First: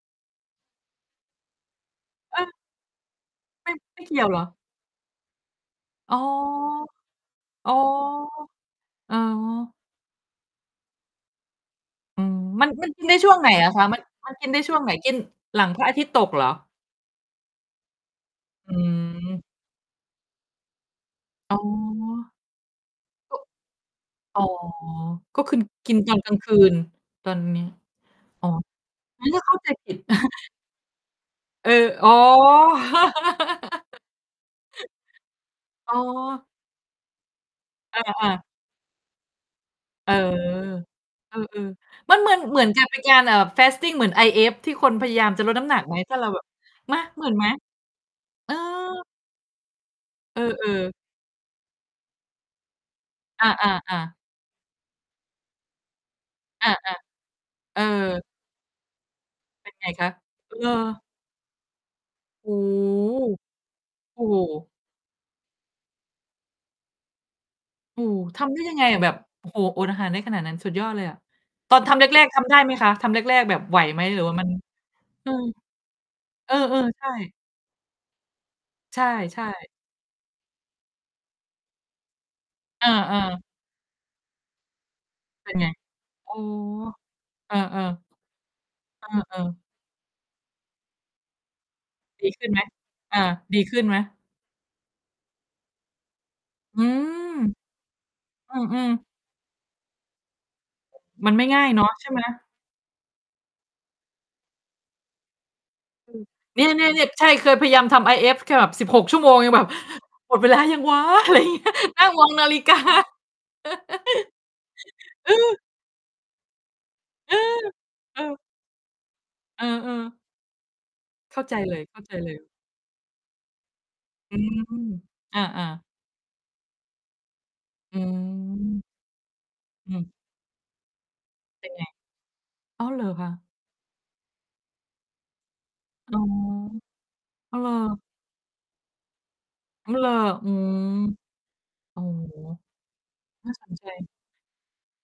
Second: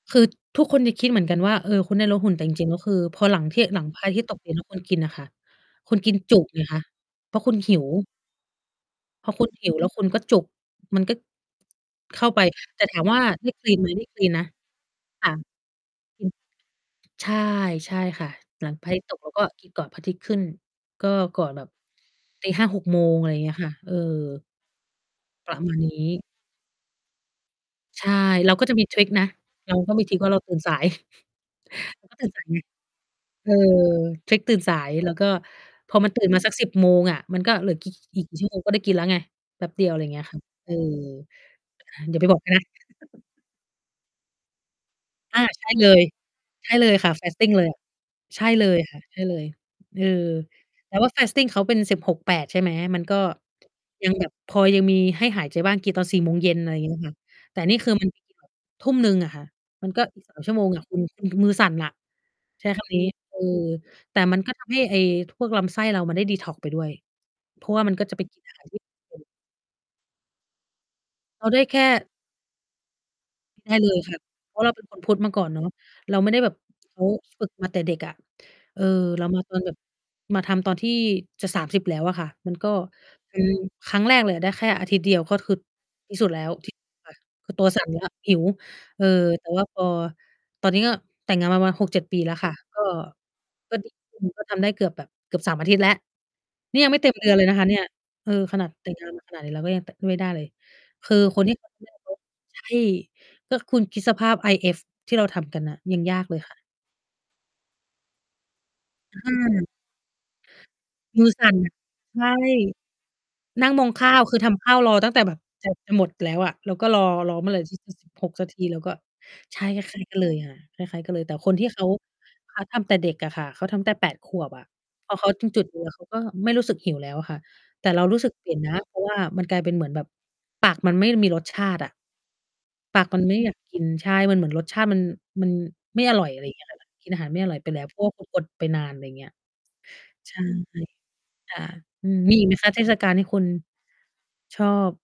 คือทุกคนจะคิดเหมือนกันว่า เออ คุณได้ลดหุ่น เแต่จออ ริง ๆ ก็คือพอหลังที่ ไม่ หลังพไมร่ะเอากีทิ่ตยย์วตเหรกอ? ดินแล้วคุณกินน่ะค่ะ คุณกอิ๋นอ จุไงคะ เพราะคุณอ๋หอ ิว อ๋อ พอคุณหิวแล้วคุณก็จุก มันก็ อเืข้าม ไป มัน แต่มัน ถามไดว้่าช่วงไหไนด้ คอละีน คไะ หม? มัไดน ้คลีมันนนกะ ินได้ช่วงไหน กินค่ะ หลังพระอาทิตย์ตอืกม เหรอ? ใช่ ใช่ค่ะ หลอังพระอาทิตย์ตกแล้วกืม ็กินก่อนพระอาทิตย์ขึ้น ก็ก่อนอ๋แบบ อ ตี 5 6 โมง อะไรอย่างเงี้ยค่ะ เออ อ๋อ ก็ปครือะมาณกินนีต้ อนกลางคืน ตอนนี้ ใช่ อ๋อ เราก็จะมีทริกนงัะ ้นก็เข้าใจเราผก็ิด มีทริกว่าเราตื่นสาย เออ เราอ๋อ ก็ตื่นสายไง เออ เช็กตื่นสาย แล้วก็พอ๋ออ มันตื่นมาสัก 10 โมงอะ มันก็เหลือ ก อีก อกี่ า กี่ๆ ชั่วโมงก็ได้กินแล้วไง แป๊บเดียว อะไรเออ เงี้ยค่ะ เออ เออ ๆ อมัย่านไปเหมืบออก น ใครเนหมืะ อนกับเป็นการ เอ่อ fasting เหมือน IF ที่คนพยายามอจา ะลดนใช้ำ่หนักเลไหม? ย ถ้าเราแบบ ใช่เลมยะ ค่ะ เหมือนไหม? fasting เลย ใช่เออ เลยค่ะ ใช่เลย เออ เอแอ ตๆ ่ว่า fasting เขาเป็น 16/8 ใช่ไหม มันก็อา ยัๆ ๆ งแบบพอยังมีให้หายใจบ้าง กินตอน 16:00 ออะไรา อย่างเงี้ยค่ะ แต่นๆ เี่ออ คือมัน 19:00 อะค่ะ เป็น ไมงันกค็ ะ? อีก 3 ชั่วโเมหรงอ? แหละคุณ คุณคือมือสั่นน่ะ โอ้ใช้ คำนี้ เออ แโฮ ตโอ่้โมันก็ทฮ ำให้ไอ้พวกลำไส้เรามันได้ดีท็อกซ์ไปด้วย เพราะว่ามันโอก้็จโฮ ะไป ทำได้ยังไงอะ แบบ โอ้โฮ อดอาหารได้ขนาดนั้น สุดยอดเลยอะ เอาได้ตแอคนทำ่ แรก ๆ ทำได้ไหมคะ? ทำแรก ๆ แบบได้ไหวเลไยหม? ค่หะ รือว่ามัน เพราะเรา เป็นคน พุทธอมืาก่ม อนเนาะ เราไม่ได้แบเอบ อ เหมือนเๆ ขใชา ่ ฝึกมาแต่เด็กอะ เออ ใช่ เรามาตอนแๆ บบ มาทำตอนที่จะ 30 แล้วอะค่ะ มันก็ อา อืๆ ม ครั้งแรกเลยอะได้แค่อาทิตย์เดียว ก็เปคื็อนไง? ที่สุอด๋อ แล้วที่ ค่ะ คเือออ ตัวๆ สั่นแล้ว หิว เอเออ อ แต่วๆ ่าพอ ตอนนี้ก็แต่งงานมาประมาณ 6-7 ปีดีแล้วขึ้คน่ะ ไหม? ก็ เออ ดีกข็ ึ้นดิ ไหม? อืม ก็ทำได้เกือบแบบ เกือบ 3 อาทิตย์แล้ว นอี่ืยังไม่เต็มเดม ือนเลยนะคะเนี่ย เออ อขืนาด แตอ ่งๆ งานมา ขนาดนี้เราก็ยังแตะไม่ได้เลย คือมันคไมน่ที่ ง่ายเนาะ ใช่ไหม? ใช่ ก็คุณคิดสภาพ IF ที่เราทำกันน่ะ ยังอืยาม กเลยค่เนะ ี่ย ๆ ๆ ใช่ เคยพยายามทำ IF แค่แบบ 16 ชัอ่วโมง ยังแบือ บ "หมดเวลายังว้า" มืออะไรอสย่าั่งเน งี้น่ย ะ นั่งใชมอ่ งนาฬิกา นั่งมองข้าว คือทำข้าวรอตั้งแต่อืแบบ อ แบบจะหมดแล้วอะ แล้วก็รอ เรอออ เมื่อไหร่ อีก สิบเอหก อ นาทีแล้วก็ ใชเอ่ คล้าอ ย ๆ ๆ กันเลยค่ะ คล้าย ๆ กันเลย แต่เข้าคใจนที่เลเขา ย ๆ เขาทำแต่เด็กอะค่ะ เขาทำตั้งแต่ 8 ขอืวบอะ ม พอเขาอา จึงจุดเลๆ ยอะ เขาก็ไม่รู้สึกหิวแล้วค่ะ แต่อืเรารู้สึกเปลี่ยนนะ ม เพราะว่ามันกลายเป็นเหมืออืนแบบม ปากมันไม่มีรสชเป็านตไิง? อะ อ้าว ปเหารกอมัคนะ? ไม่อยากกิน ใช่ มันเหมือนรสชาติมัน มันไม่ออ๋อ ร่อย ไรอย่างเงี้ยค่ะ กินอาหารไม่ออร้่าอว ยเหไรปอ? แล้ว เพราะว่าถูกอดไปนาน อะไรเงี้ย อ้าว เหรอ? ใช่อืม ค่ะ โอ้อืม โมีฮ อีกไหมคะเทศกาลที่คุณ น่าสนใจ ชอบ?